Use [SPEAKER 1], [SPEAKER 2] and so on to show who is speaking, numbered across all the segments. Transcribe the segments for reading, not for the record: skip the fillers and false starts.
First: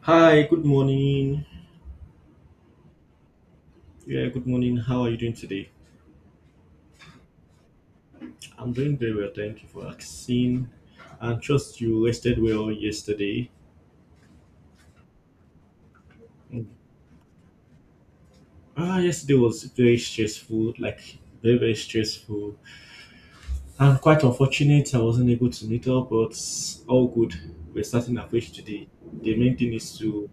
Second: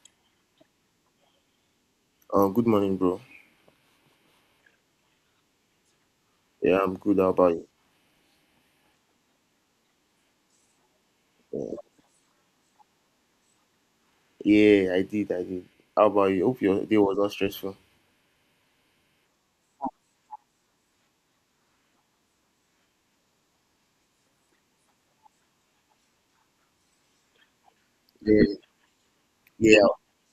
[SPEAKER 1] Hi, good morning.
[SPEAKER 2] Good morning, bro.
[SPEAKER 1] Yeah, good morning. How are you doing today?
[SPEAKER 2] Yeah, I'm good. How about you?
[SPEAKER 1] I'm doing very well, thank you for asking. I
[SPEAKER 2] Yeah,
[SPEAKER 1] trust you rested well yesterday.
[SPEAKER 2] yeah, I did. I did. How about you? Hope
[SPEAKER 1] Mm.
[SPEAKER 2] your day was not stressful.
[SPEAKER 1] Ah, yesterday was very stressful, like very, very stressful. And quite unfortunate, I wasn't able to meet up, but all good. We're starting
[SPEAKER 2] Yeah,
[SPEAKER 1] afresh today. The main thing
[SPEAKER 2] yeah.
[SPEAKER 1] is to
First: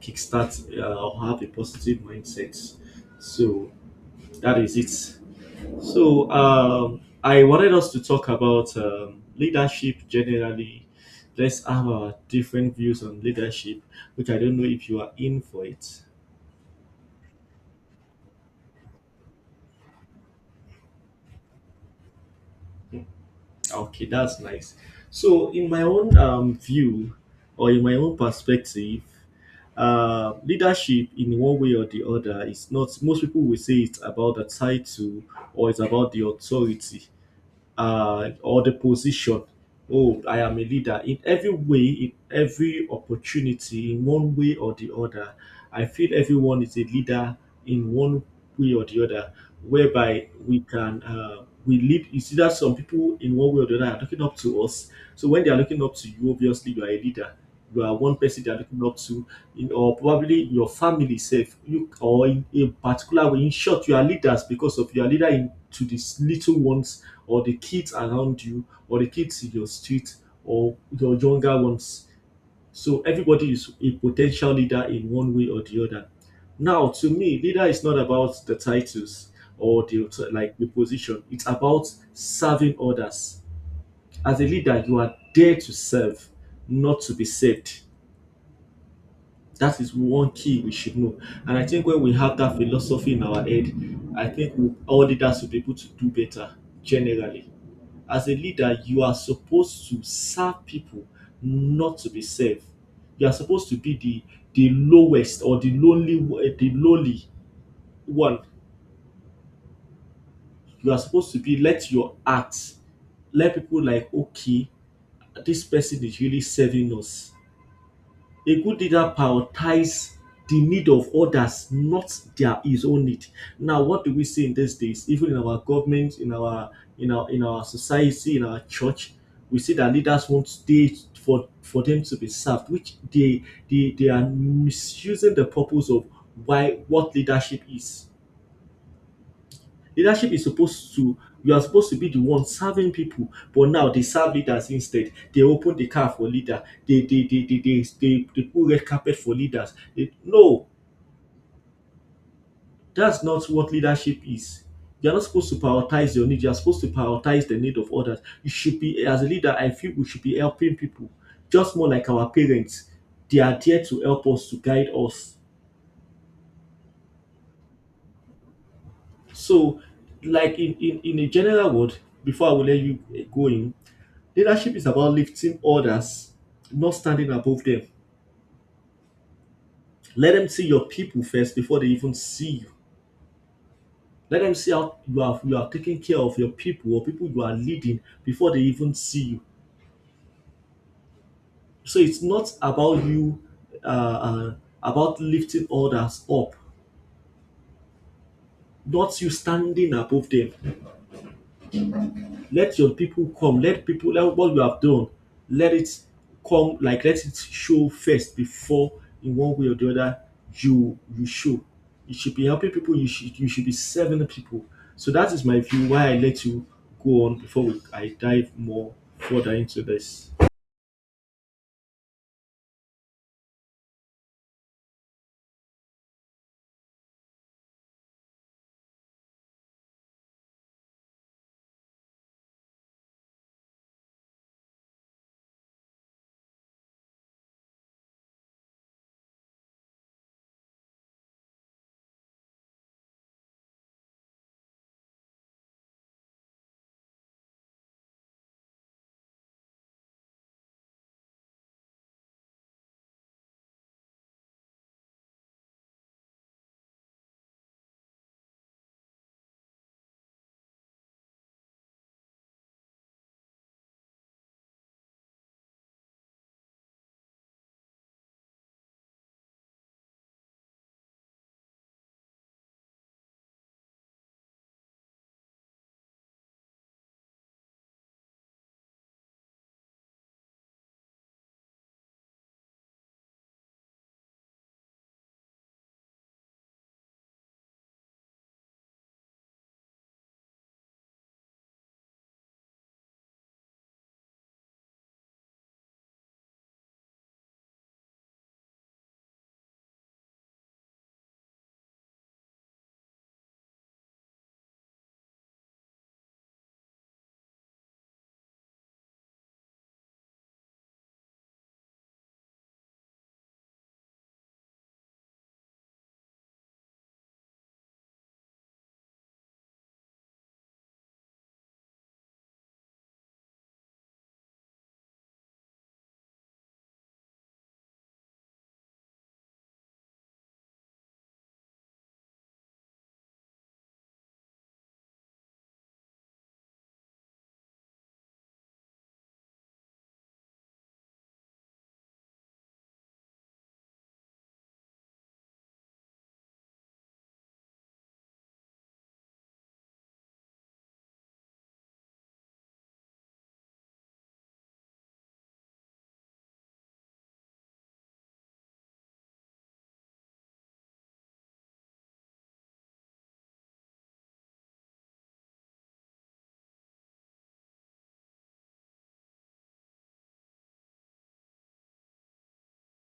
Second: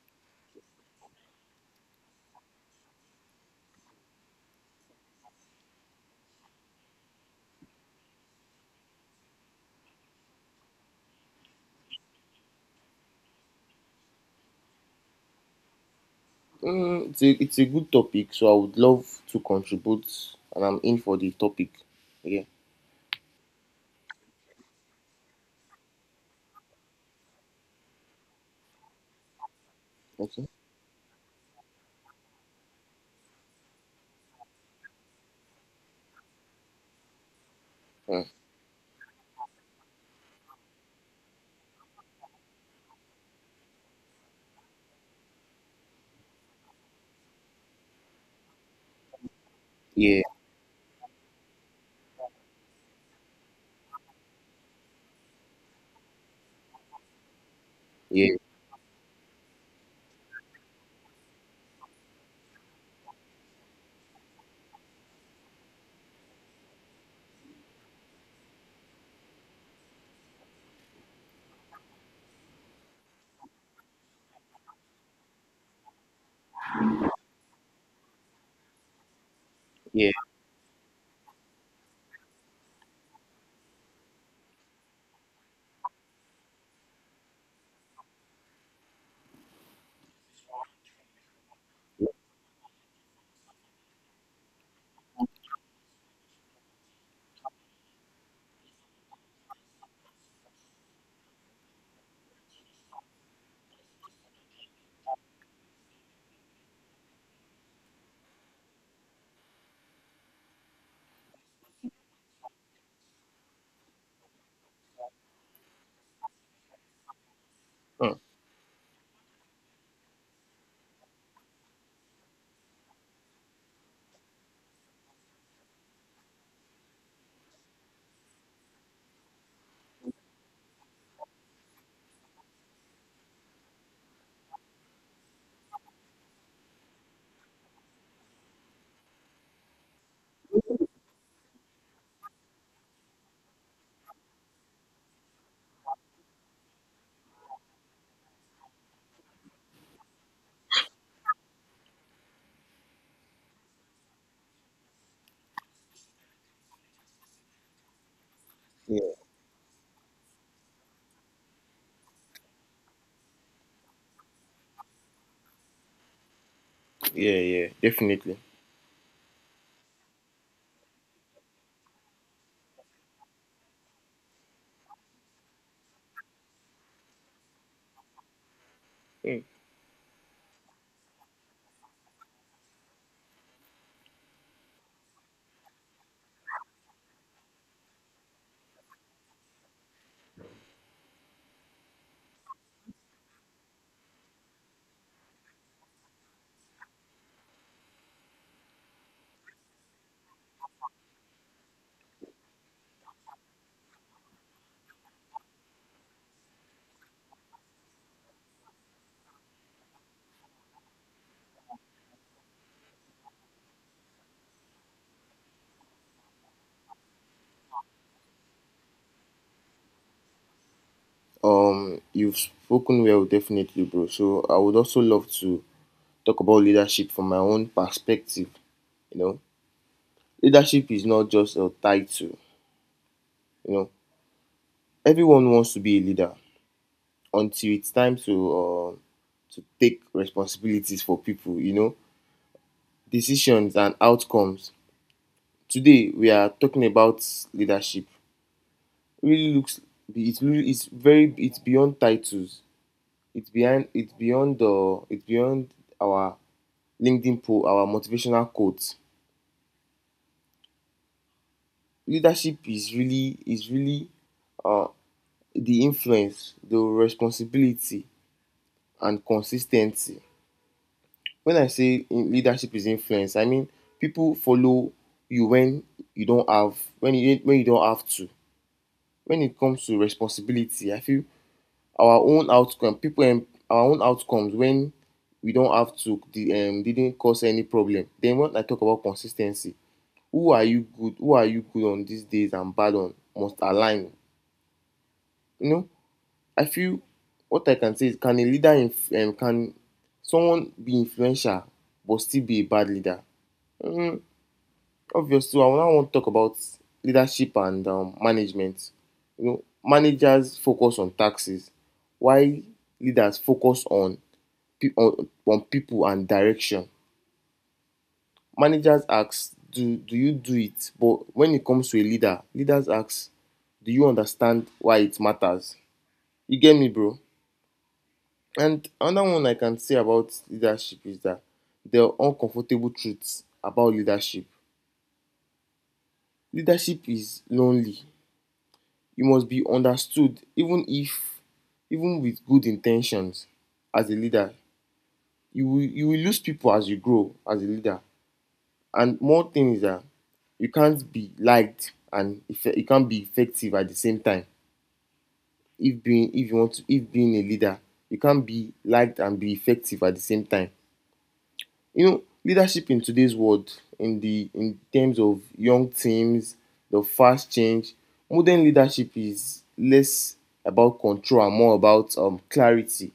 [SPEAKER 1] kickstart or have a positive mindset. So that is it. So I wanted us to talk about leadership generally. Let's have our different views on leadership, which I don't know if you are in for it.
[SPEAKER 2] It's a good topic, so I would love to contribute, and I'm in for the topic. Yeah.
[SPEAKER 1] Okay, that's nice. So in my own view, or in my own perspective,
[SPEAKER 2] Okay.
[SPEAKER 1] leadership in one way or the other is not. Most people will say it's about the title or it's about the authority,
[SPEAKER 2] Mm,
[SPEAKER 1] or the position. Oh, I am a leader. In every way, in every opportunity, in one way or the other, I feel everyone is a leader in one way or the other,
[SPEAKER 2] yeah,
[SPEAKER 1] whereby we lead. You see that some people in one way or the other are looking up to us. So when they are looking up to you, obviously you are a leader. You are one
[SPEAKER 2] yeah,
[SPEAKER 1] person they are looking up to, in, or probably your family self, you or in a particular way. In short, you are leaders because of you are leader in, to these little ones or the kids around you or the kids in your street or your younger ones. So everybody is a potential leader in one way or the other. Now, to me, leader is not about the titles or the
[SPEAKER 2] yeah,
[SPEAKER 1] like the position. It's about serving others. As a leader, you are there to serve, not to be saved. That is one key we should know. And I think when we have that philosophy in our head, I think all leaders will be able to do better generally. As a leader, you are supposed to serve people, not to be served. You are supposed to be the lowest or the lowly one. You are supposed to be let your heart let people like okay, this person is really serving us.
[SPEAKER 2] mm,
[SPEAKER 1] A good leader prioritizes the need of others, not their his own need. Now, what do we see in these days? Even in our government, in our society, in our church, we see that leaders want they for them to be served, which they are misusing the purpose of why what leadership is. Leadership is supposed to You are supposed to be the one serving people, but now they serve leaders instead. They open the car for leader. They put red carpet for leaders. No, that's not what leadership is. You're not supposed to prioritize your need. You're supposed to prioritize the need of others. You should be
[SPEAKER 2] yeah,
[SPEAKER 1] as a leader. I feel we should be helping people, just more like our parents. They are there to help us to guide us.
[SPEAKER 2] yeah. Definitely.
[SPEAKER 1] So, like in a general word, before I will let you go in. Leadership is about lifting others, not standing above them.
[SPEAKER 2] Mm.
[SPEAKER 1] Let them see your people first before they even see you. Let them see how you are taking care of your people or people you are leading before they even see you. So it's not about you uh, uh, about lifting others up, not you standing above them. Let your people come, let people, let what you have done, let it come, like let it show first before, in one way or the other, you show. You should be helping people. You should be serving people. So that is my view, why I let you go on before I dive more further into this.
[SPEAKER 2] You've spoken well, definitely, bro. So I would also love to talk about leadership from my own perspective. You know, leadership is not just a title. You know, everyone wants to be a leader until it's time to take responsibilities for people, decisions and outcomes. Today we are talking about leadership. It really looks it's really it's very it's beyond titles it's behind it's beyond the it's beyond our LinkedIn poll, our motivational quotes. Leadership is really is really uh, the influence, the responsibility, and consistency. When I say in leadership is influence, I mean people follow you when you don't have when you don't have to. When it comes to responsibility, I feel our own outcomes when we don't have to the didn't cause any problem. Then when I talk about consis ten cy, who are you good on these days and bad on must align. You know, I feel what I can say is can someone be influential but still be a bad leader? um Obviously, I now want to talk about leadership and management. You know, managers focus on taxes, while leaders focus on on people and direction. Managers ask, "Do you do it?" But when it comes to a leader, leaders ask, "Do you understand why it matters?" You get me, bro. And another one I can say about leadership is that there are uncomfortable truths about leadership. Leadership is lonely. You must be understood even if, even with good intentions as a leader, you will lose people as you grow as a leader. And more thing is that you can't be effective at the same time. If being if you want to, if being a leader, you can't be liked and be effective at the same time. You know, leadership in today's world, in terms of young teams, the fast change, modern leadership is less about control and more about clarity,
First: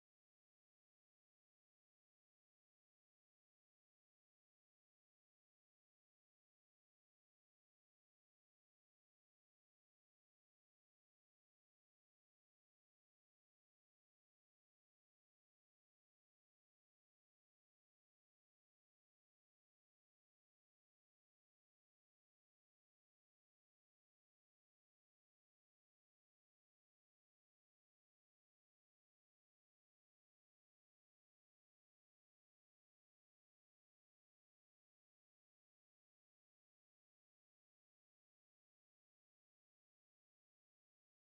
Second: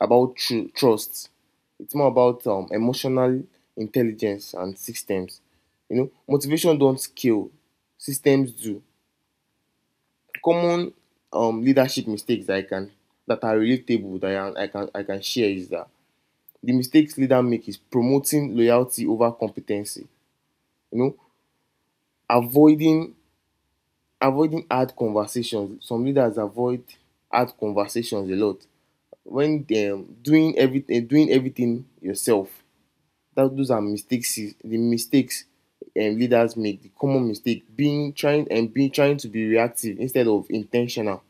[SPEAKER 2] about trust. It's more about emotional intelligence and systems. You know, motivation don't scale, systems do. Common leadership mistakes that are relatable that I can share is that the mistakes leaders make is promoting loyalty over competency. You know, avoiding avoiding hard conversations. Some leaders avoid hard conversations a lot. When they're doing everything yourself. That those are mistakes the mistakes leaders make. The common mistake being trying and being trying to be reactive instead of intentional.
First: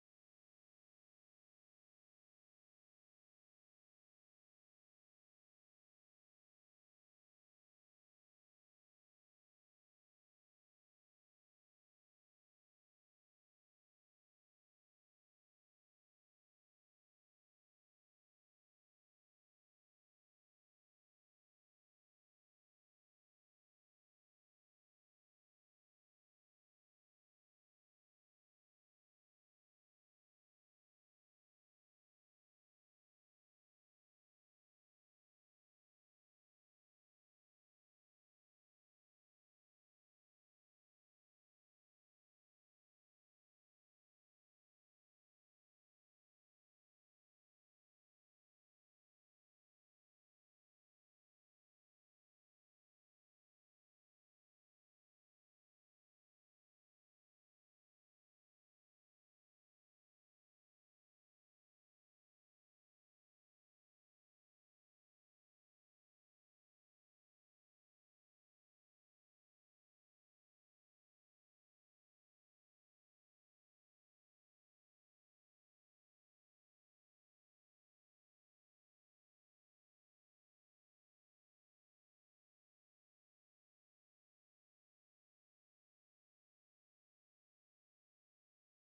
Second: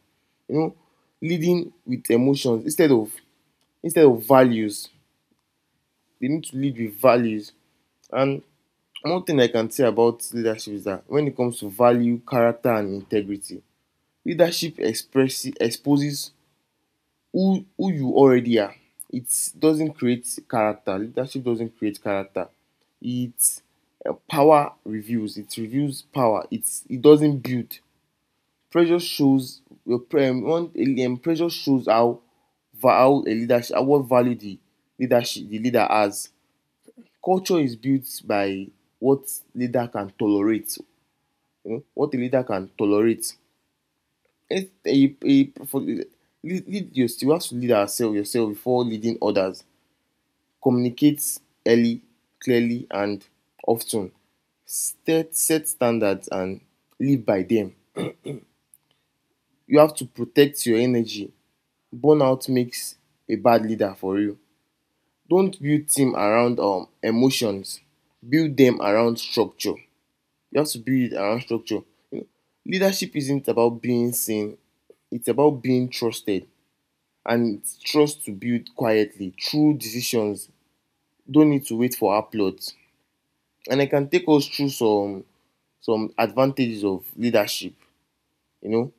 [SPEAKER 2] You know, leading with emotions instead of values. They need to lead with values. And one thing I can say about leadership is that when it comes to value, character, and integrity, leadership express exposes who you already are. It doesn't create character. Leadership doesn't create character. It, power reveals, it reveals power, it's, it doesn't build. Pressure shows your um, pressure shows how how a leadership what value the leadership, the leader has. Culture is built by what leader can tolerate. You know, what the leader can tolerate. A for, lead, lead your, You have to lead ourselves yourself before leading others. Communicate early, clearly, and often. Set standards and live by them. You have to protect your energy. Burnout makes a bad leader for real. Don't build team around emotions. Build them around structure. You have to build it around structure. You know, leadership isn't about being seen. It's about being trusted. And trust to build quietly. True decisions don't need to wait for applause. And I can take us through some advantages of leadership. You know,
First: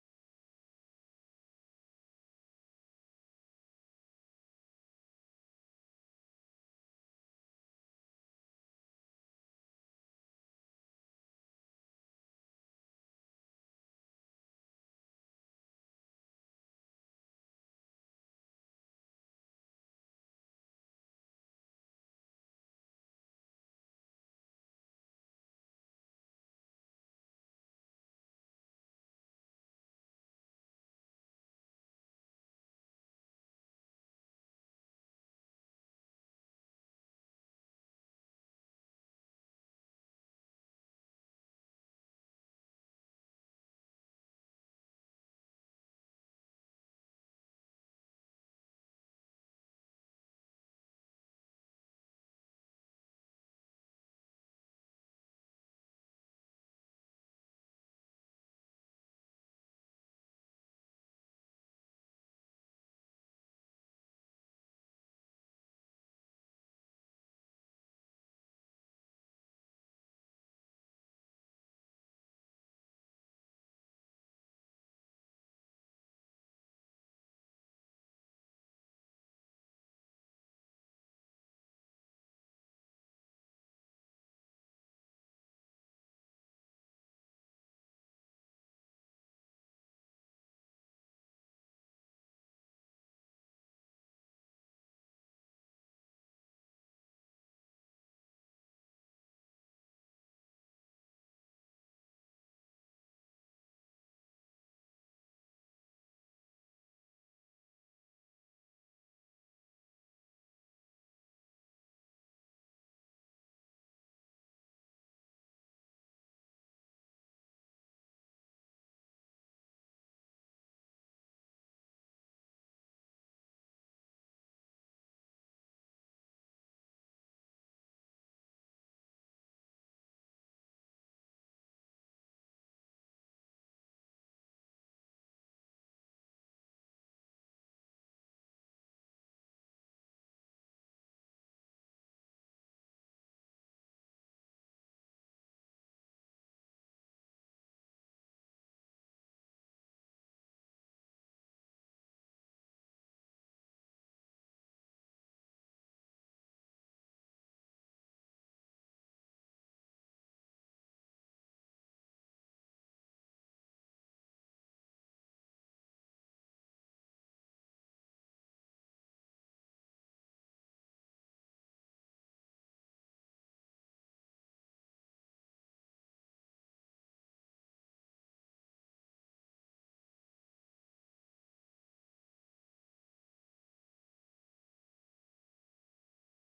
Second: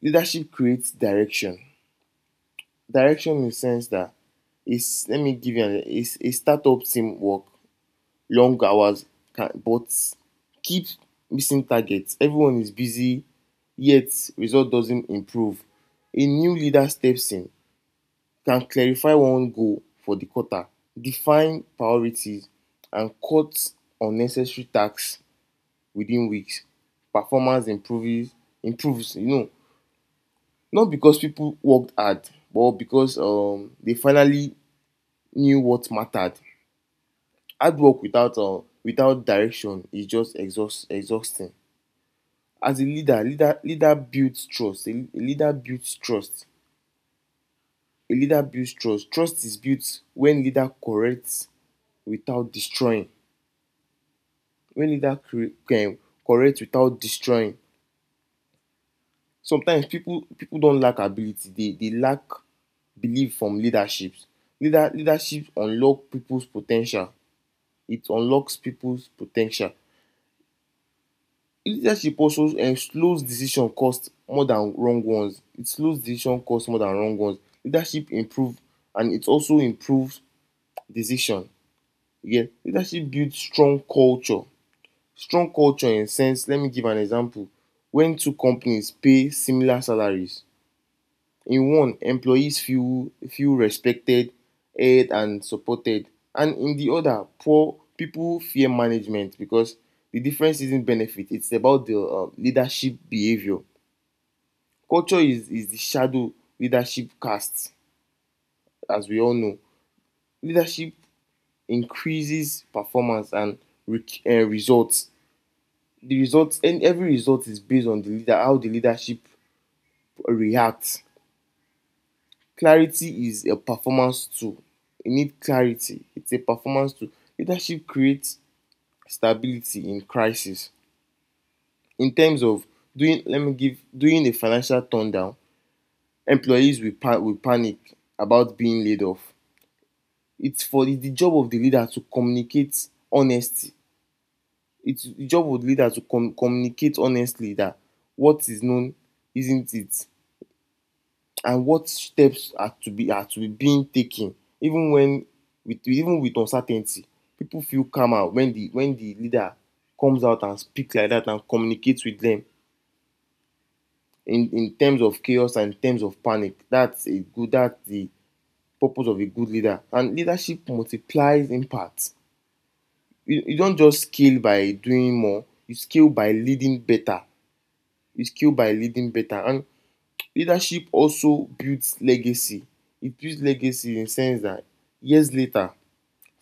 [SPEAKER 2] leadership creates direction. Direction in the sense that it's let me give you an it's a startup team work long hours, can, but keep missing targets. Everyone is busy, yet result doesn't improve. A new leader steps in, can clarify one goal for the quarter, define priorities, and cut unnecessary tasks within weeks. Performance improves, you know, not because people worked hard, but because they finally knew what mattered. Hard work without without direction is just exhausting. As a leader, leader builds trust. A leader builds trust. A leader builds trust. Trust is built when leader corrects without destroying. Wey need dat correct without destroying. Sometimes pipu don lack ability, dey lack belief from leadership. Leadership unlock pipus po ten tial, it unlocks pipus po ten tial. Leadership also slows decision cost more than wrong ones. It slows decision cost more than wrong ones. Leadership improve, and it also improves decision. You get. Leadership build strong culture, strong culture sense, let me give an example. When two companies pay similar salaries, in one employees feel respected, heard, and supported, and in the other poor people fear management. Because the difference isn't benefit, it's about the leadership behavior. Culture is the shadow leadership casts. As we all know, leadership increases performance and results. The results, and every result is based on the leader, how the leadership react. Clarity is a performance tool. You need clarity. It's a performance tool. Leadership creates stability in crisis. In terms of doing, let me give doing a financial turndown. Employees will, will panic about being laid off. It's the job of the leader to communicate honesty. It's the job of the leader to communicate honestly that what is known isn't it, and what steps are to be, are to be being taken, even when, with even with uncertainty, people feel calmer when the leader comes out and speaks like that and communicates with them in terms of chaos and in terms of panic. That's a good, that's the purpose of a good leader. And leadership multiplies impact. You don't just scale by doing more, you scale by leading better. You scale by leading better. And leadership also builds legacy. It builds legacy in the sense that years later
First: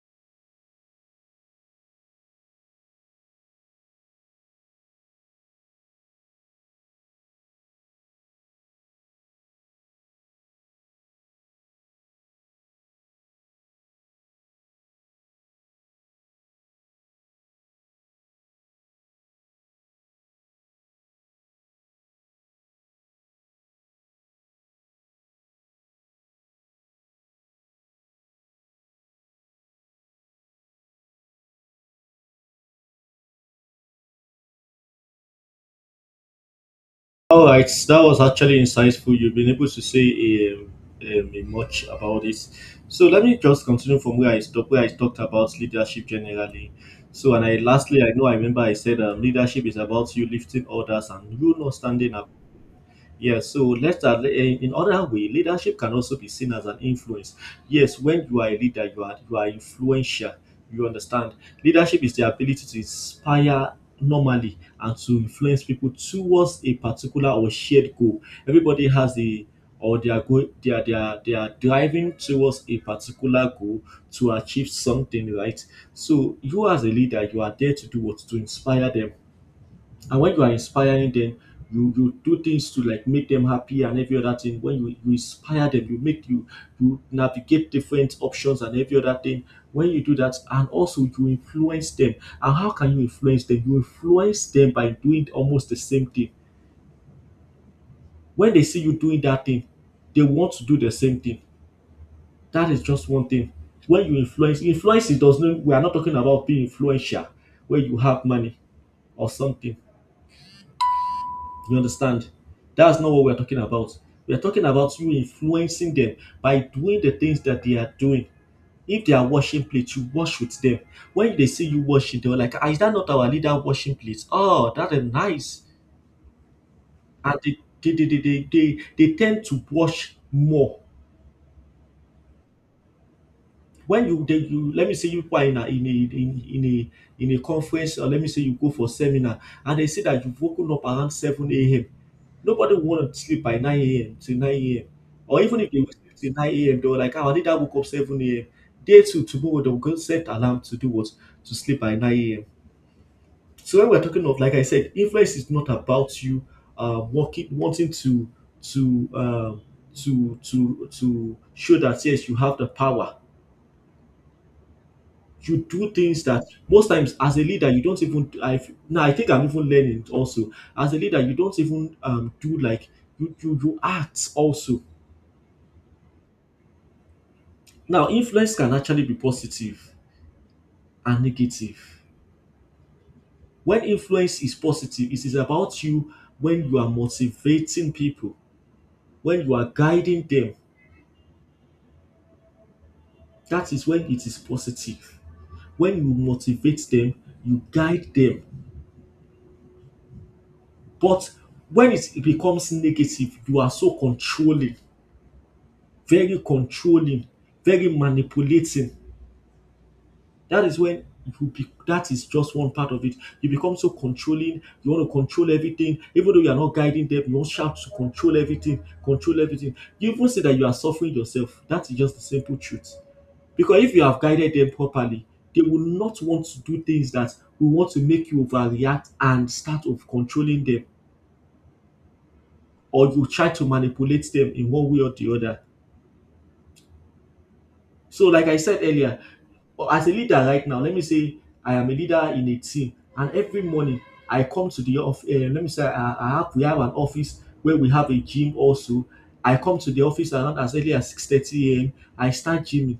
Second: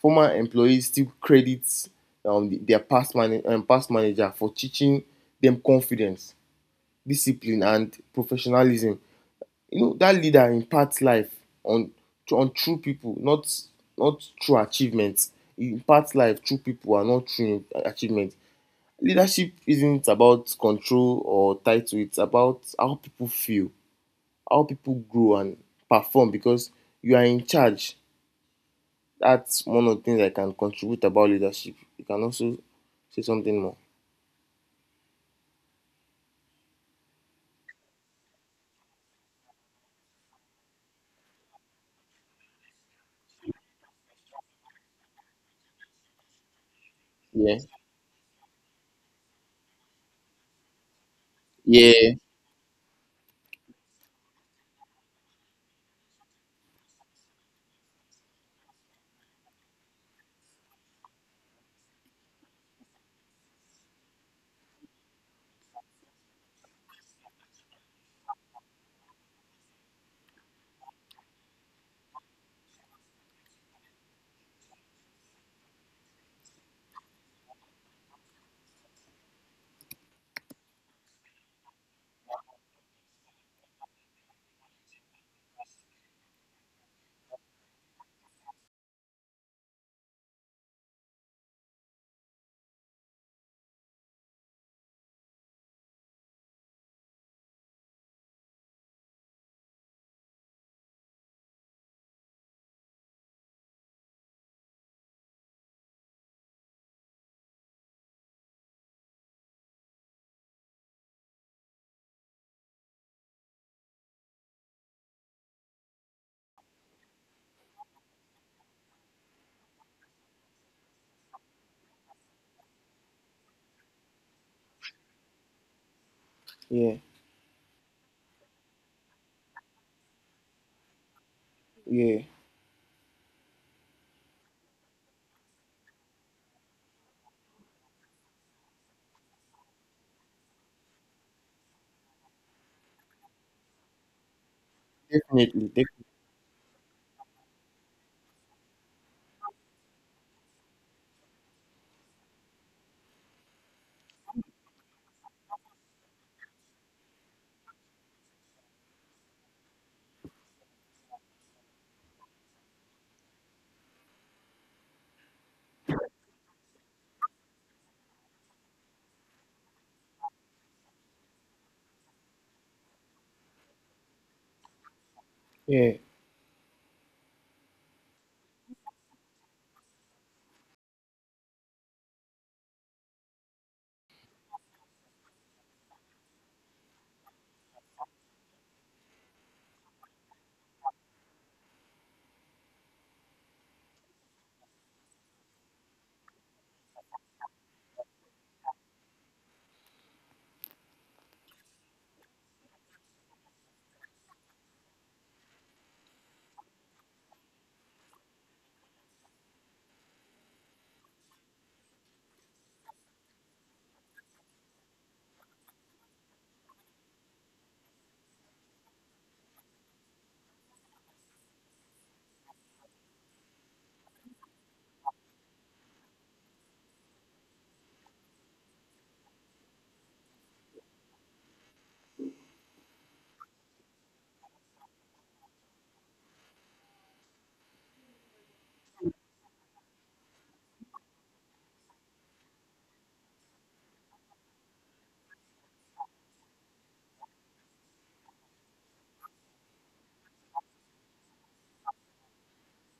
[SPEAKER 2] former employees still credit their past manager for teaching them confidence, discipline, and professionalism. You know that leader impacts life on on true people, not not true achievements. He impacts life through people and not through achievements. Leadership isn't about control or title. It's about how people feel, how people grow and perform because you are in charge. That's one of the things I can contribute about leadership. You can also say something more.
[SPEAKER 1] All right, that was actually insightful. You've been able to say much about this. So let me just continue from where I stopped, where I talked about leadership generally. So, and
[SPEAKER 2] Yeah.
[SPEAKER 1] I lastly, I know, I remember I said leadership is about you lifting others and you not
[SPEAKER 2] Yeah.
[SPEAKER 1] standing up. Yes, so let's that in other way, leadership can also be seen as an influence. Yes, when you are a leader, you are influential. You understand? Leadership is the ability to inspire normally and to influence people towards a particular or shared goal. Everybody has the, or they are go, they are driving towards a particular goal to achieve something, right? So you as a leader, you are there to do what to inspire them, and when you are inspiring them, you do things to like make them happy and every other thing. When you inspire them, you make you you navigate different options and every other thing. When you do that, and also you influence them. And how can you influence them? You influence them by doing almost the same thing. When they see you doing that thing, they want to do the same thing. That is just one thing. When you influence it does not. We are not talking about being influential, where you have money or something. You understand? That's not what we're talking about. We're talking about you influencing them by doing the things that they are doing. If they are washing plates, you wash with them. When they see you washing, they're like, ah, is that not our leader washing plates? Oh, that is nice.
[SPEAKER 2] yeah,
[SPEAKER 1] And they tend to wash more
[SPEAKER 2] yeah,
[SPEAKER 1] when you dey, you, let me say you people are in a in a in a conference, or let me say you go for seminar and they say that you've woken up around 7 a.m. Nobody will want to sleep by 9 a.m. to 9 a.m., or even
[SPEAKER 2] definitely.
[SPEAKER 1] if they will sleep till 9 a.m., they were like, oh, I woke up 7 a.m. Day two, tomorrow they'll go set alarm to do what? To sleep by 9 a.m. So when we're talking of, like I said, influence is not about you working, wanting to to um to show that yes, you have the power. You do things that most times as a leader you don't even, I, now I think I'm even learning also. As a leader, you don't even do like you act also.
[SPEAKER 2] Yeah,
[SPEAKER 1] Now influence can actually be positive and negative. When influence is positive, it is about you, when you are motivating people, when you are guiding them, that is when it is positive. When you motivate them, you guide them. But when it becomes negative, you are so controlling, very controlling, very manipulating. That is when you be, that is just one part of it. You become so controlling, you want to control everything, even though you are not guiding them, you want shout to control everything, control everything. You even say that you are suffering yourself. That is just the simple truth. Because if you have guided them properly, they will not want to do things that will want to make you overreact and start of controlling them, or you try to manipulate them in one way or the other. So like I said earlier, as a leader right now, let me say I am a leader in a team, and every morning I come to the office. Let me say I have we have an office where we have a gym also. I come to the office around as early as 6:30 a.m. I start gymming.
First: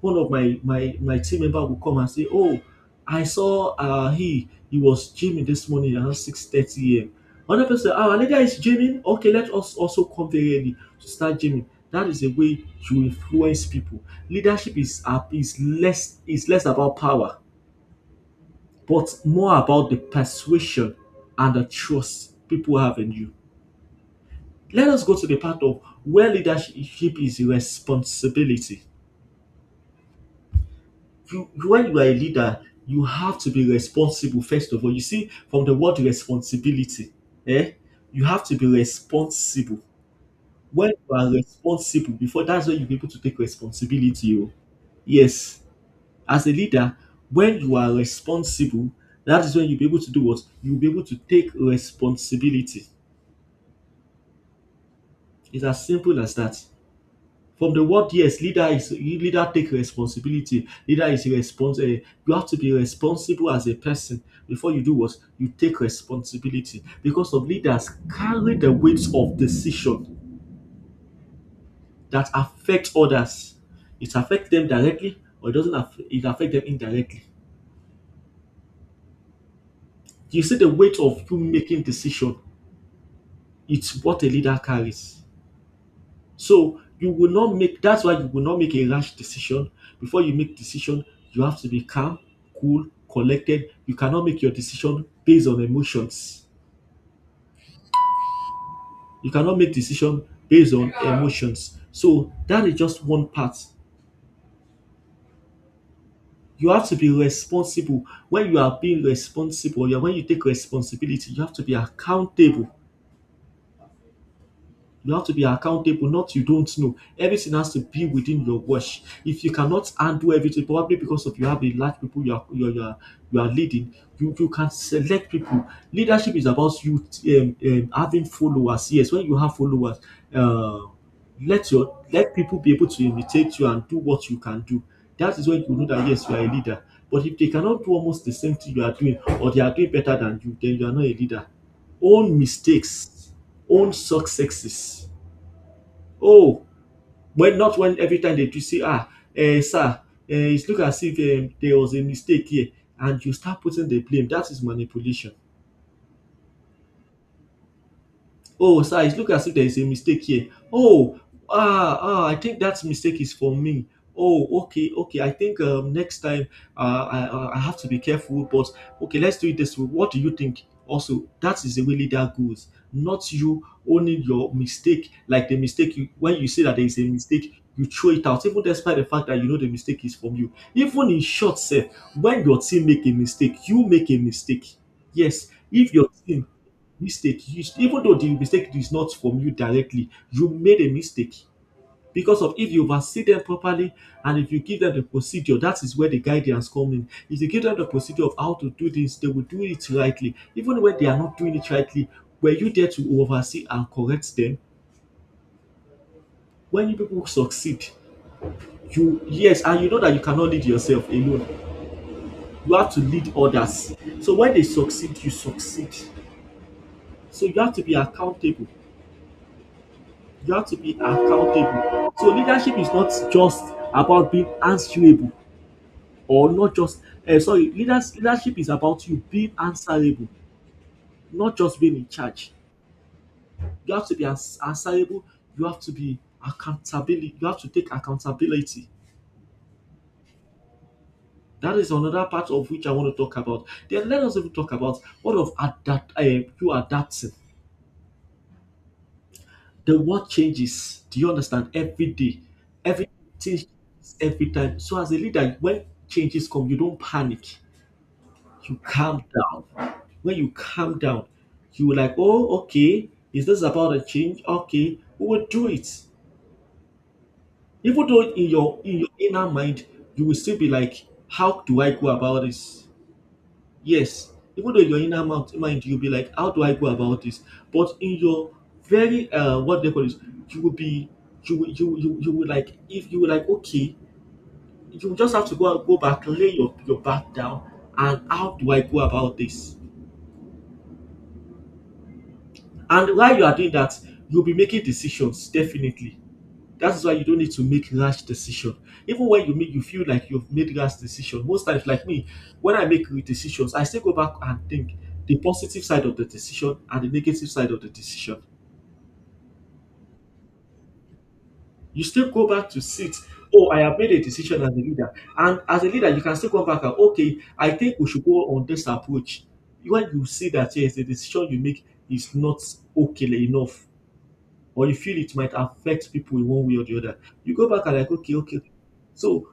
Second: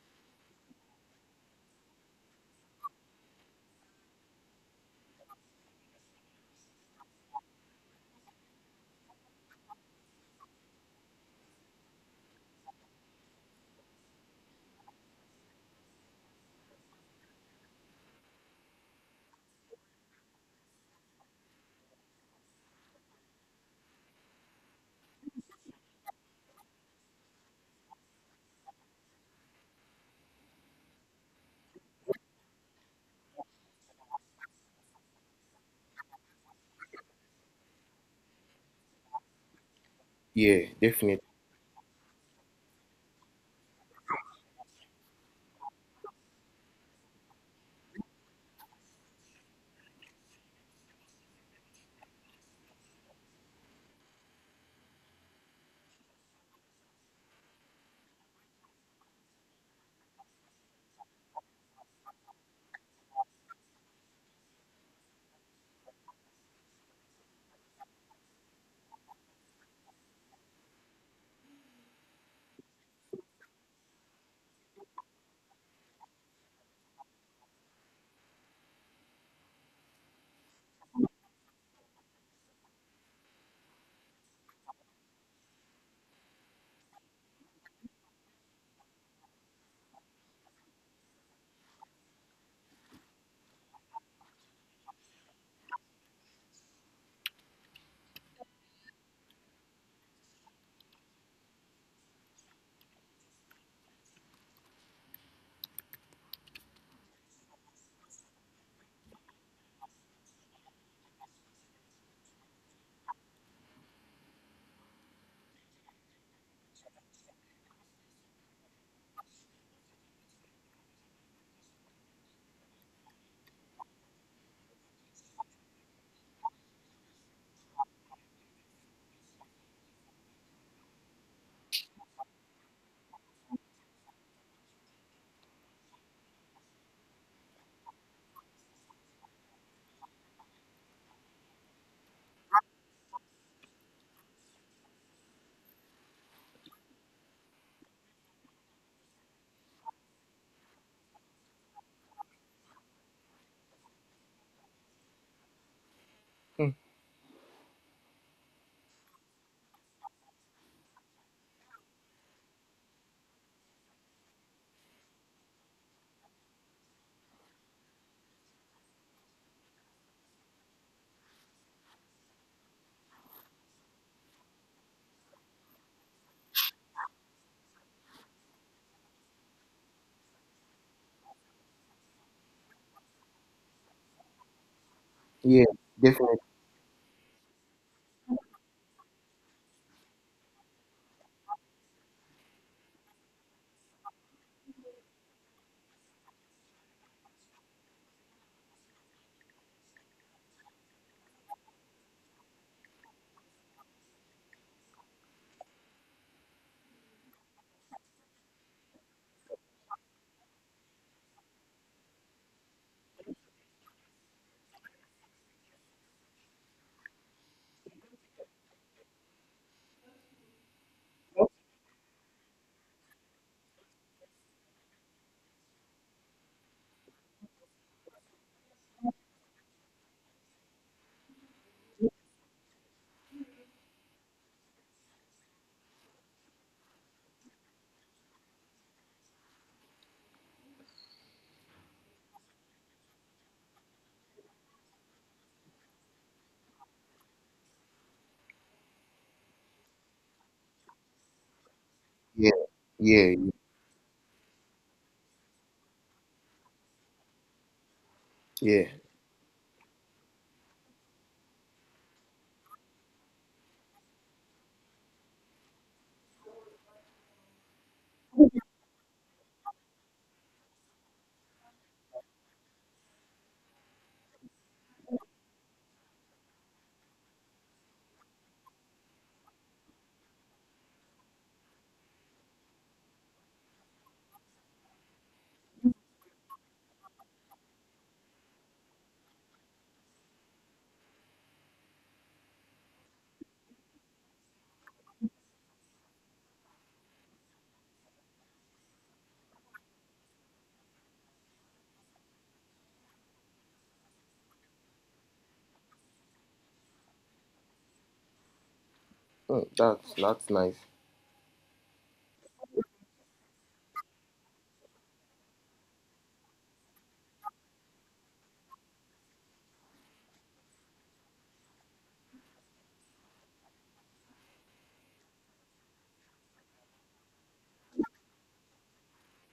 [SPEAKER 1] One of my team member will come and say, "Oh, I saw he was gymming this morning around 6:30 a.m." Another person, "Ah, another guy is gymming. Okay, let us also come very early to start gymming." That is the way you influence people. Leadership is is less about power, but more about the persuasion and the trust people have in you. Let us go to the part of where leadership is responsibility. You when you are a leader, you have to be responsible first of all. You see, from the word responsibility, eh? You have to be responsible.
[SPEAKER 2] yeah,
[SPEAKER 1] When you
[SPEAKER 2] definitely.
[SPEAKER 1] are responsible, before that's when you be able to take responsibility. Oh. Yes. As a leader, when you are responsible, that is when you'll be able to do what? You'll be able to take responsibility. It's as simple as that. From the word, yes, leader is leader take responsibility. Leader is responsible. You have to be responsible as a person before you do what you take responsibility, because some leaders carry the weight of decision that affect others. It affects them directly or it doesn't. It affect them indirectly. You see the weight of you making decision. It's what a leader carries. So you will not make that's why you will not make a rash decision. Before you make decision, you have to be calm, cool, collected. You cannot make your decision based on emotions. You cannot make decision based on emotions. So that is just one part. You have to be responsible. When you are being responsible, yeah, when you take responsibility, you have to be accountable. You have to be accountable, not you don't know. Everything has to be within your watch. If you cannot undo everything, probably because of you have a large people you are leading, you can select people. Leadership is about you having followers. Yes, when you have followers, uh, let your let people be able to imitate you and do what you can do. That is when you know that yes, you are a leader. But if they cannot do almost the same thing you are doing, or they are doing better than you, then you are not a leader. Own mistakes, own successes. Oh, when not when every time they do say, sir, it look as if there was a mistake here, and you start putting the blame. That is manipulation.
[SPEAKER 2] Mm.
[SPEAKER 1] Oh, sir, it looks as if there is a mistake here. Oh, I think that mistake is for me. Oh, okay, okay. I think next time I have to be careful, but okay, let's do it this way. What do you think? Also, that is the way leader goes. Not you owning your mistake, like the mistake you, when you say that there is a mistake, you throw it out, even despite the fact that you know the mistake is from you. Even in short self, when your team make a mistake, you make a mistake. Yes,
[SPEAKER 2] Yeah,
[SPEAKER 1] if your
[SPEAKER 2] definitely.
[SPEAKER 1] team mistake, you, even though the mistake is not from you directly, you made a mistake because of if you oversee them properly and if you give them the procedure, that is where the guidance come in. If you give them the procedure of how to do this, they will do it rightly. Even when they are not doing it rightly, were you there to oversee and correct them? When you people succeed, you yes, and you know that you cannot lead yourself alone. You have to lead others. So when they succeed, you succeed. So you have to be accountable. You have to be accountable. So leadership is not just about being answerable, or not just sorry, leadership is about you being answerable, not just being in charge. You have to be ans- answerable, you have to be accountability, you have to take accountability. That is another part of which I want to talk about. Then let us even talk about what of adapt you adapting. The world changes. Do you understand? Every day,
[SPEAKER 2] Yeah,
[SPEAKER 1] every
[SPEAKER 2] yeah,
[SPEAKER 1] changes every time. So as a leader, when changes come, you don't panic. You
[SPEAKER 2] yeah.
[SPEAKER 1] calm down. When you calm down, you will like, oh, okay, is this about a change? Okay, we will do it. Even though in your inner mind, you will still be like, how do I go about this? Yes, even though you're in your inner mouth mind you'll be like, how do I go about this? But in your very what they call this, you will be you will you will- you, will- you will like if you will like okay, you will just have to go back, lay your back down and how do I go about this? And while you are doing that, you'll be making decisions definitely. That's why you don't need to make rash decision. Even when you make you feel like you've made rash decision, most times like me, when I make decisions, I still go back and think the positive side of the decision and the negative side of the decision.
[SPEAKER 2] Mm, that's nice.
[SPEAKER 1] You still go back to sit. Oh, I have made a decision as a leader, and as a leader, you can still come back and okay, I think we should go on this approach. When you see that yes, the decision you make is not okay enough, or you feel it might affect people in one way or the other, you go back and like okay, okay, so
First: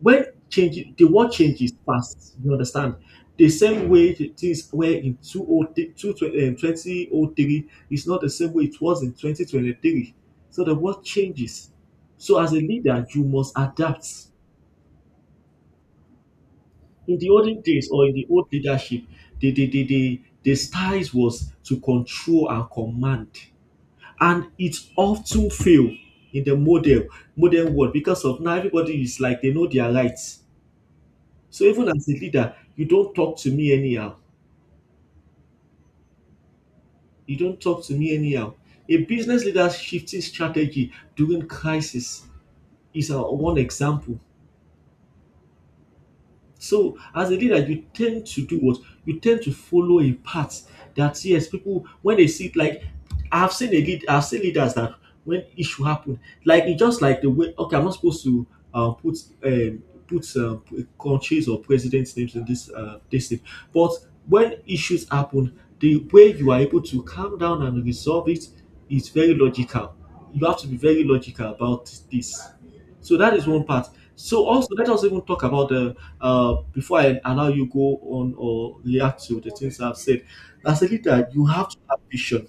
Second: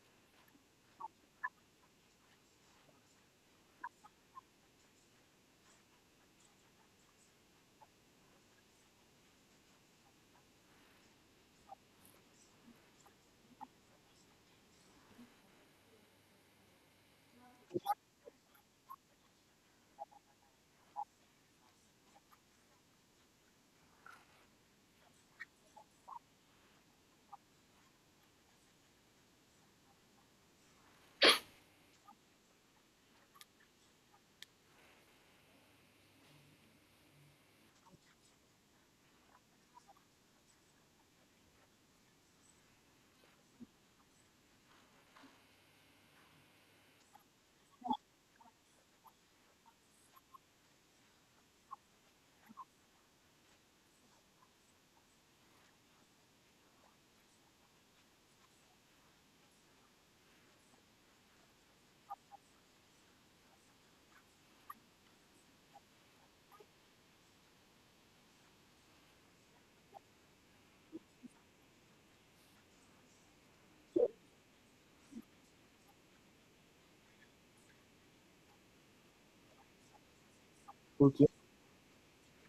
[SPEAKER 1] when change the world changes fast. You understand the same way it is where in 2003 is not the same way it was in 2023. So the world changes. So as a leader, you must adapt. In the olden days or in the old leadership, the styles was to control and command, and it often fail in the model modern world because of now everybody is like they know their rights. So even as a leader, you don't talk to me anyhow. You don't talk to me anyhow. A business leader's shifting strategy during crisis is one example. So as a leader, you tend to do what? You tend to follow a path that yes, people when they see it, like I've seen leaders that when issue happen, like it's just like the way okay, I'm not supposed to put put countries or presidents' names in this thing, but when issues happen, the way you are able to calm down and resolve it is very logical. You have to be very logical about this. So that is one part. So also let us even talk about the before I allow you go on or react to the things I've said. As a
[SPEAKER 2] Okay,
[SPEAKER 1] leader, you have to have vision.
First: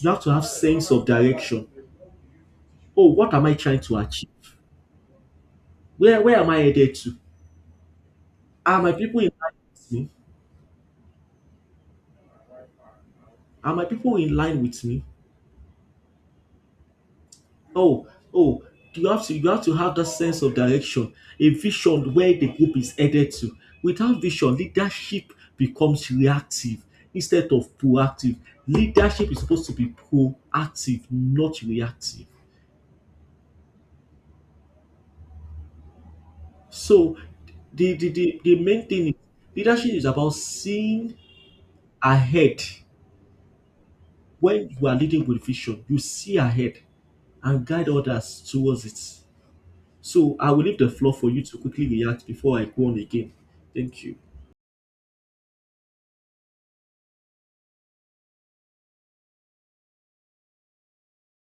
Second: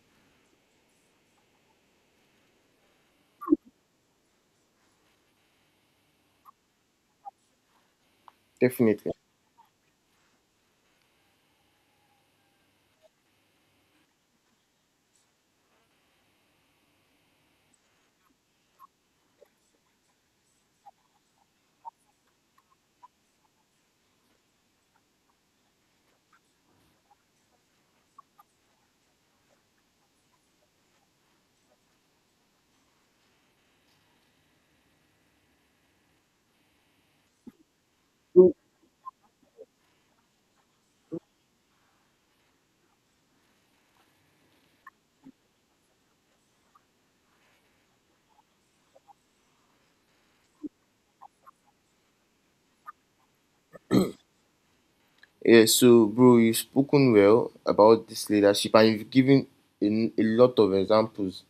[SPEAKER 1] You have to have sense of direction. Oh, what am I trying to achieve? Where am I headed to? Are my
[SPEAKER 2] definitely.
[SPEAKER 1] people in line with me? Are my people in line with me? Oh, oh, you have to have that sense of direction, a vision where the group is headed to. Without vision, leadership becomes reactive instead of proactive. Leadership is supposed to be proactive, not reactive. So the main thing is leadership is about seeing ahead. When you are leading with vision, you see ahead and guide others towards it. So I will leave the floor for you to quickly react before I go on again. Thank you.
[SPEAKER 2] Yeah. So, bro, you've spoken well about this leadership, and you've given a, a lot of examples,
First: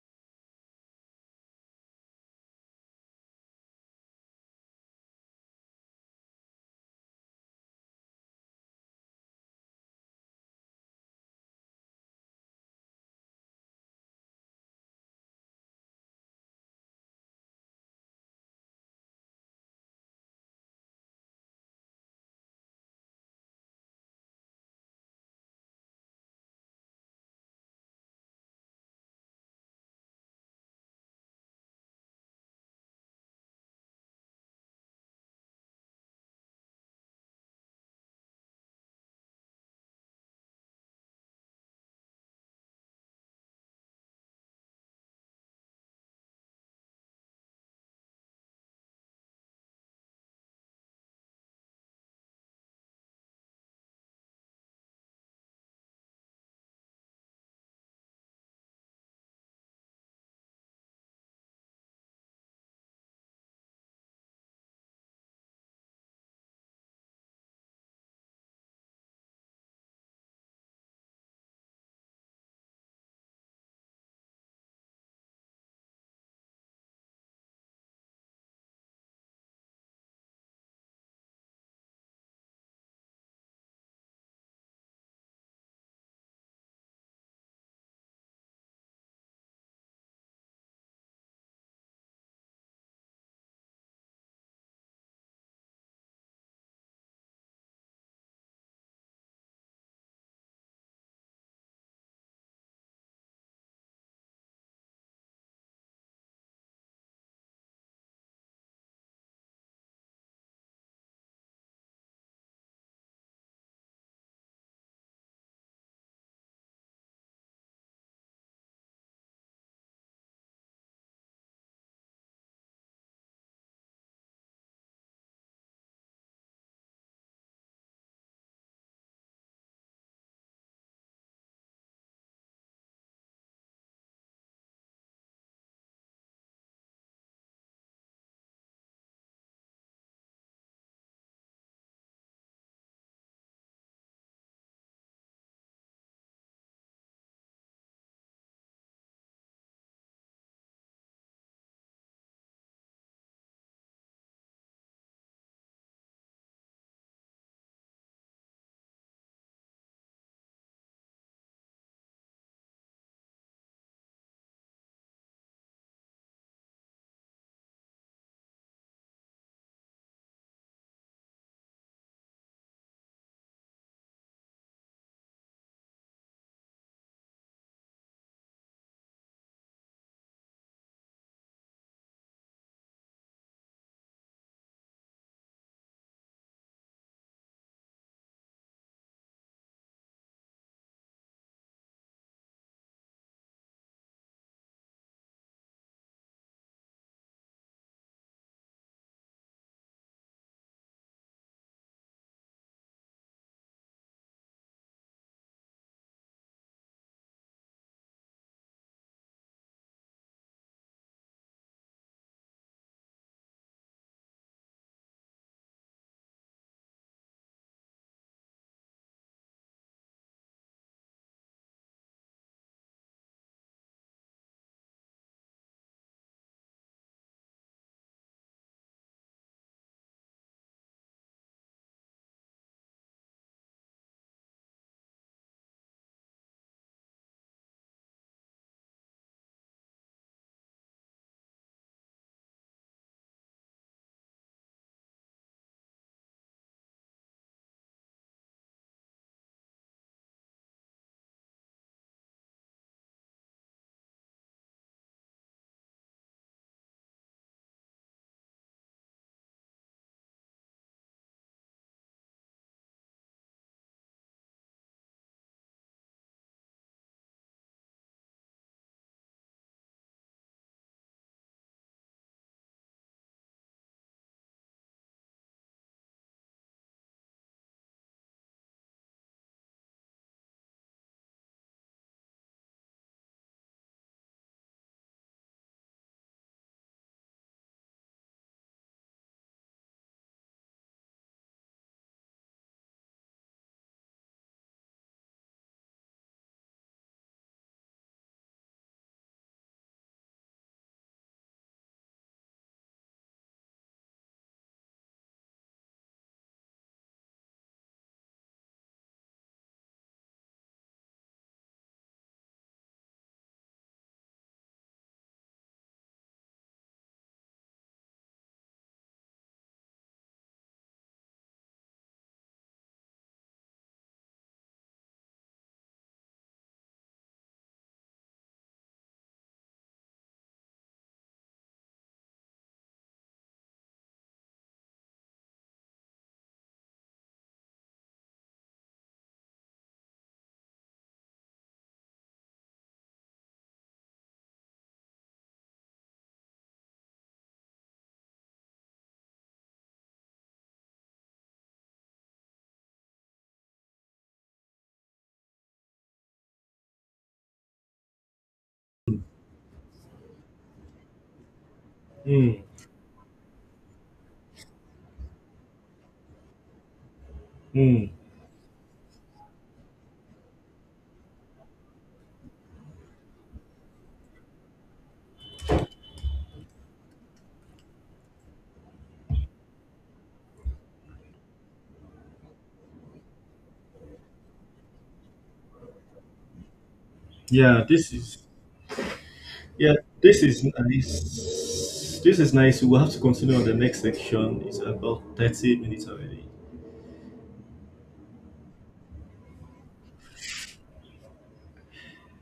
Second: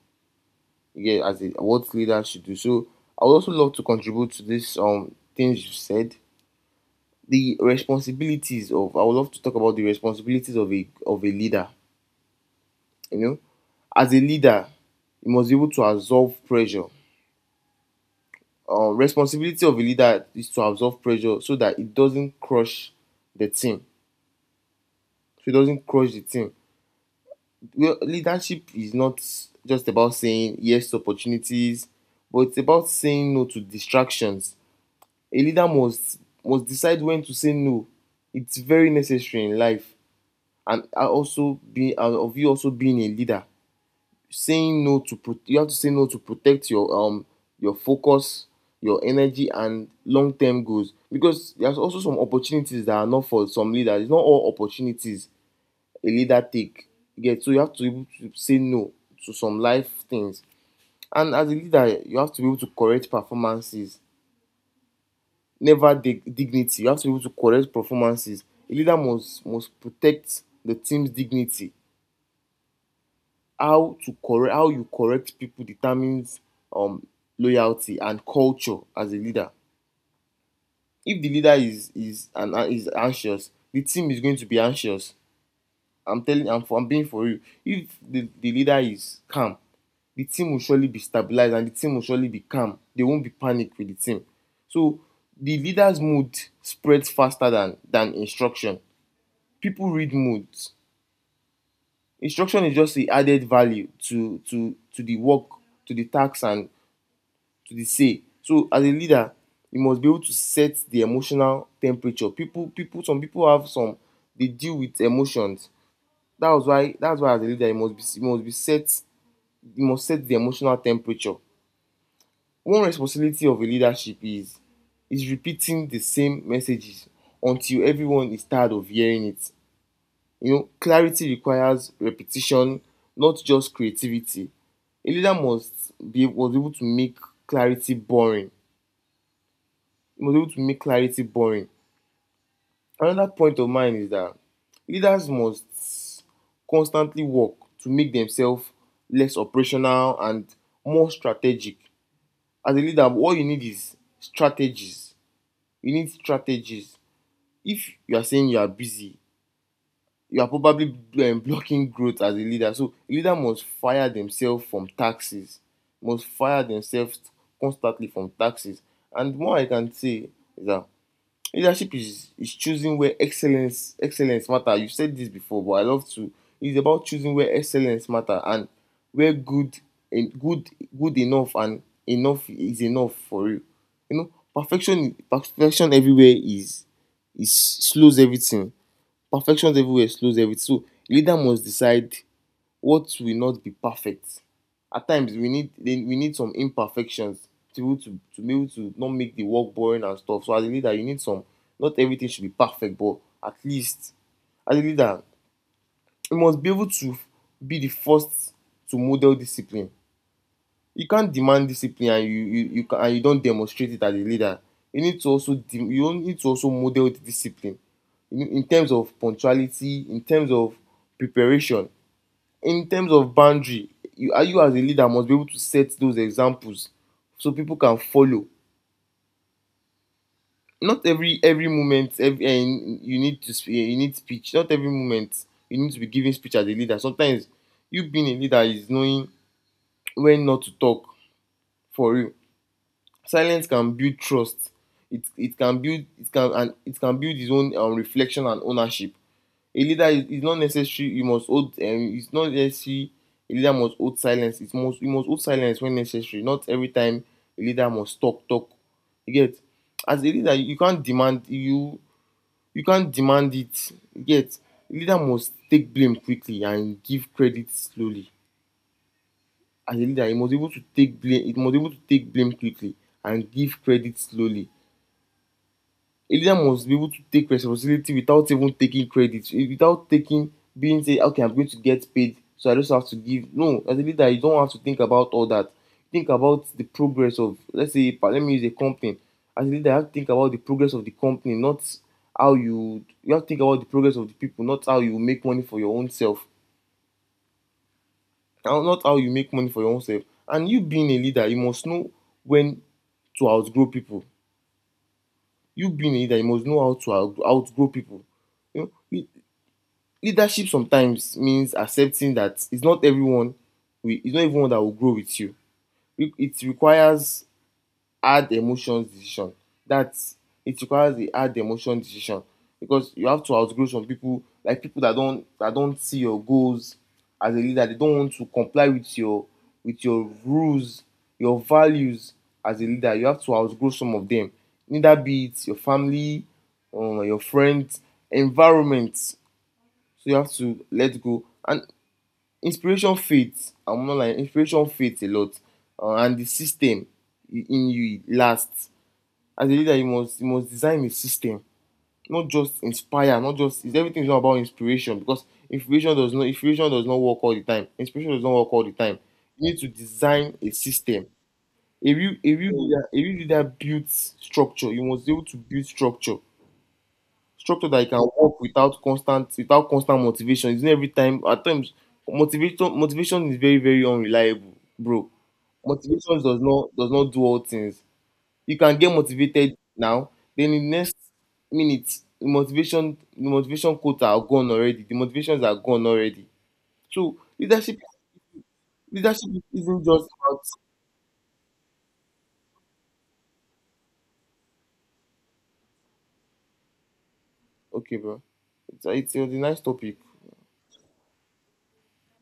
[SPEAKER 2] yeah, as a what leader should do. So I would also love to contribute to this things you said. The responsibilities of I would love to talk about the responsibilities of a leader. You know, as a leader, you must be able to absorb pressure. Responsibility of a leader is to absorb pressure so that it doesn't crush the team. So it doesn't crush the team. Well, leadership is not just about saying yes to opportunities, but it's about saying no to distractions. A leader must decide when to say no. It's very necessary in life, and also be of you also being a leader, saying no to you have to say no to protect your focus, your energy, and long term goals. Because there's also some opportunities that are not for some leaders. It's not all opportunities a leader take. Yeah, so you have to be able to say no to some life things, and as a leader, you have to be able to correct performances never dig- dignity. You have to be able to correct performances. A leader must protect the team's dignity. How you correct people determines um loyalty and culture as a leader. If the leader is anxious, the team is going to be anxious. I'm being for real. If the leader is calm, the team will surely be stabilized and the team will surely be calm. They won't be panic with the team. So the leader's mood spreads faster than instruction. People read moods. Instruction is just the added value to the work, to the task, and to the say. So as a leader, you must be able to set the emotional temperature. People people Some people have some, they deal with emotions. That's why as a leader you must be set you must set the emotional temperature. One responsibility of a leadership is repeating the same messages until everyone is tired of hearing it. You know, clarity requires repetition, not just creativity. A leader must be was able to make clarity boring. He must be able to make clarity boring. Another point of mine is that leaders must constantly work to make themselves less operational and more strategic. As a leader, what you need is strategies. You need strategies. If you are saying you are busy, you are probably blocking growth as a leader. So a leader must fire themselves from taxes, must fire themselves constantly from taxes. And more I can say is that leadership is choosing where excellence matter. You said this before, but I love to. It's about choosing where excellence matter, and where good and good enough and enough is enough for you. You know, perfection everywhere is slows everything. Perfection everywhere slows everything. So leader must decide what will not be perfect. At times we need some imperfections to be able to not make the work boring and stuff. So as a leader, you need some, not everything should be perfect, but at least as a leader, you must be able to be the first to model discipline. You can't demand discipline and you don't demonstrate it as a leader. You need to also you need to also model the discipline, in terms of punctuality, in terms of preparation, in terms of boundary. You as a leader must be able to set those examples so people can follow. Not every every moment every eh, you need to you need speech. Not every moment you need to be giving speech as a leader. Sometimes you being a leader is knowing when not to talk. For real, silence can build trust. It, it can build it can and it can build his own reflection and ownership. A leader is not necessary you must hold it's not necessary. A leader must hold silence, it must, you must hold silence when necessary, not every time a leader must talk, you get? As a leader you can't demand, you can't demand it, you get? A leader must take blame quickly and give credit slowly. As a leader he must be able to take blame, he must be able to take blame quickly and give credit slowly. A leader must be able to take responsibility without even taking credit, without taking, being, say, okay, I'm going to get paid, so I just have to give. No, as a leader you don't have to think about all that. Think about the progress of, let's say, let me use a company. As a leader you have to think about the progress of the company, not how you have to think about the progress of the people, not how you make money for your own self, not how you make money for your own self. And you being a leader, you must know when to outgrow people. You being a leader, you must know how to outgrow people. You know, leadership sometimes means accepting that it's not everyone, it's not everyone that will grow with you. It requires hard emotions decision. That's, it requires a hard emotion decision, because you have to outgrow some people, like people that don't see your goals as a leader. They don't want to comply with your, with your rules, your values as a leader. You have to outgrow some of them. Neither be it your family, your friends, environment. So you have to let go. And inspiration fades, I'm not like inspiration fades a lot, and the system in you lasts. As a leader you must design a system, not just inspire, not just, is everything, is not about inspiration, because inspiration does not, inspiration does not work all the time, inspiration does not work all the time. You need to design a system. A
[SPEAKER 1] Mm,
[SPEAKER 2] real leader, a real leader builds structure. You must be able to build structure. Structure that you
[SPEAKER 1] mm.
[SPEAKER 2] can work without constant motivation. It's not every time, at times motivator motivation is very, very unreliable, bro. Motivation does not do all things. You can get motivated now, then in the next minute, the motivation quotes are gone already. The motivations are gone already. So
[SPEAKER 1] Yeah, this is
[SPEAKER 2] leadership
[SPEAKER 1] yeah,
[SPEAKER 2] isn't just
[SPEAKER 1] this
[SPEAKER 2] about,
[SPEAKER 1] is nice. This is nice. We'll have to continue on the next section. It's about 30 minutes already.
[SPEAKER 2] okay, bro. It's a nice topic.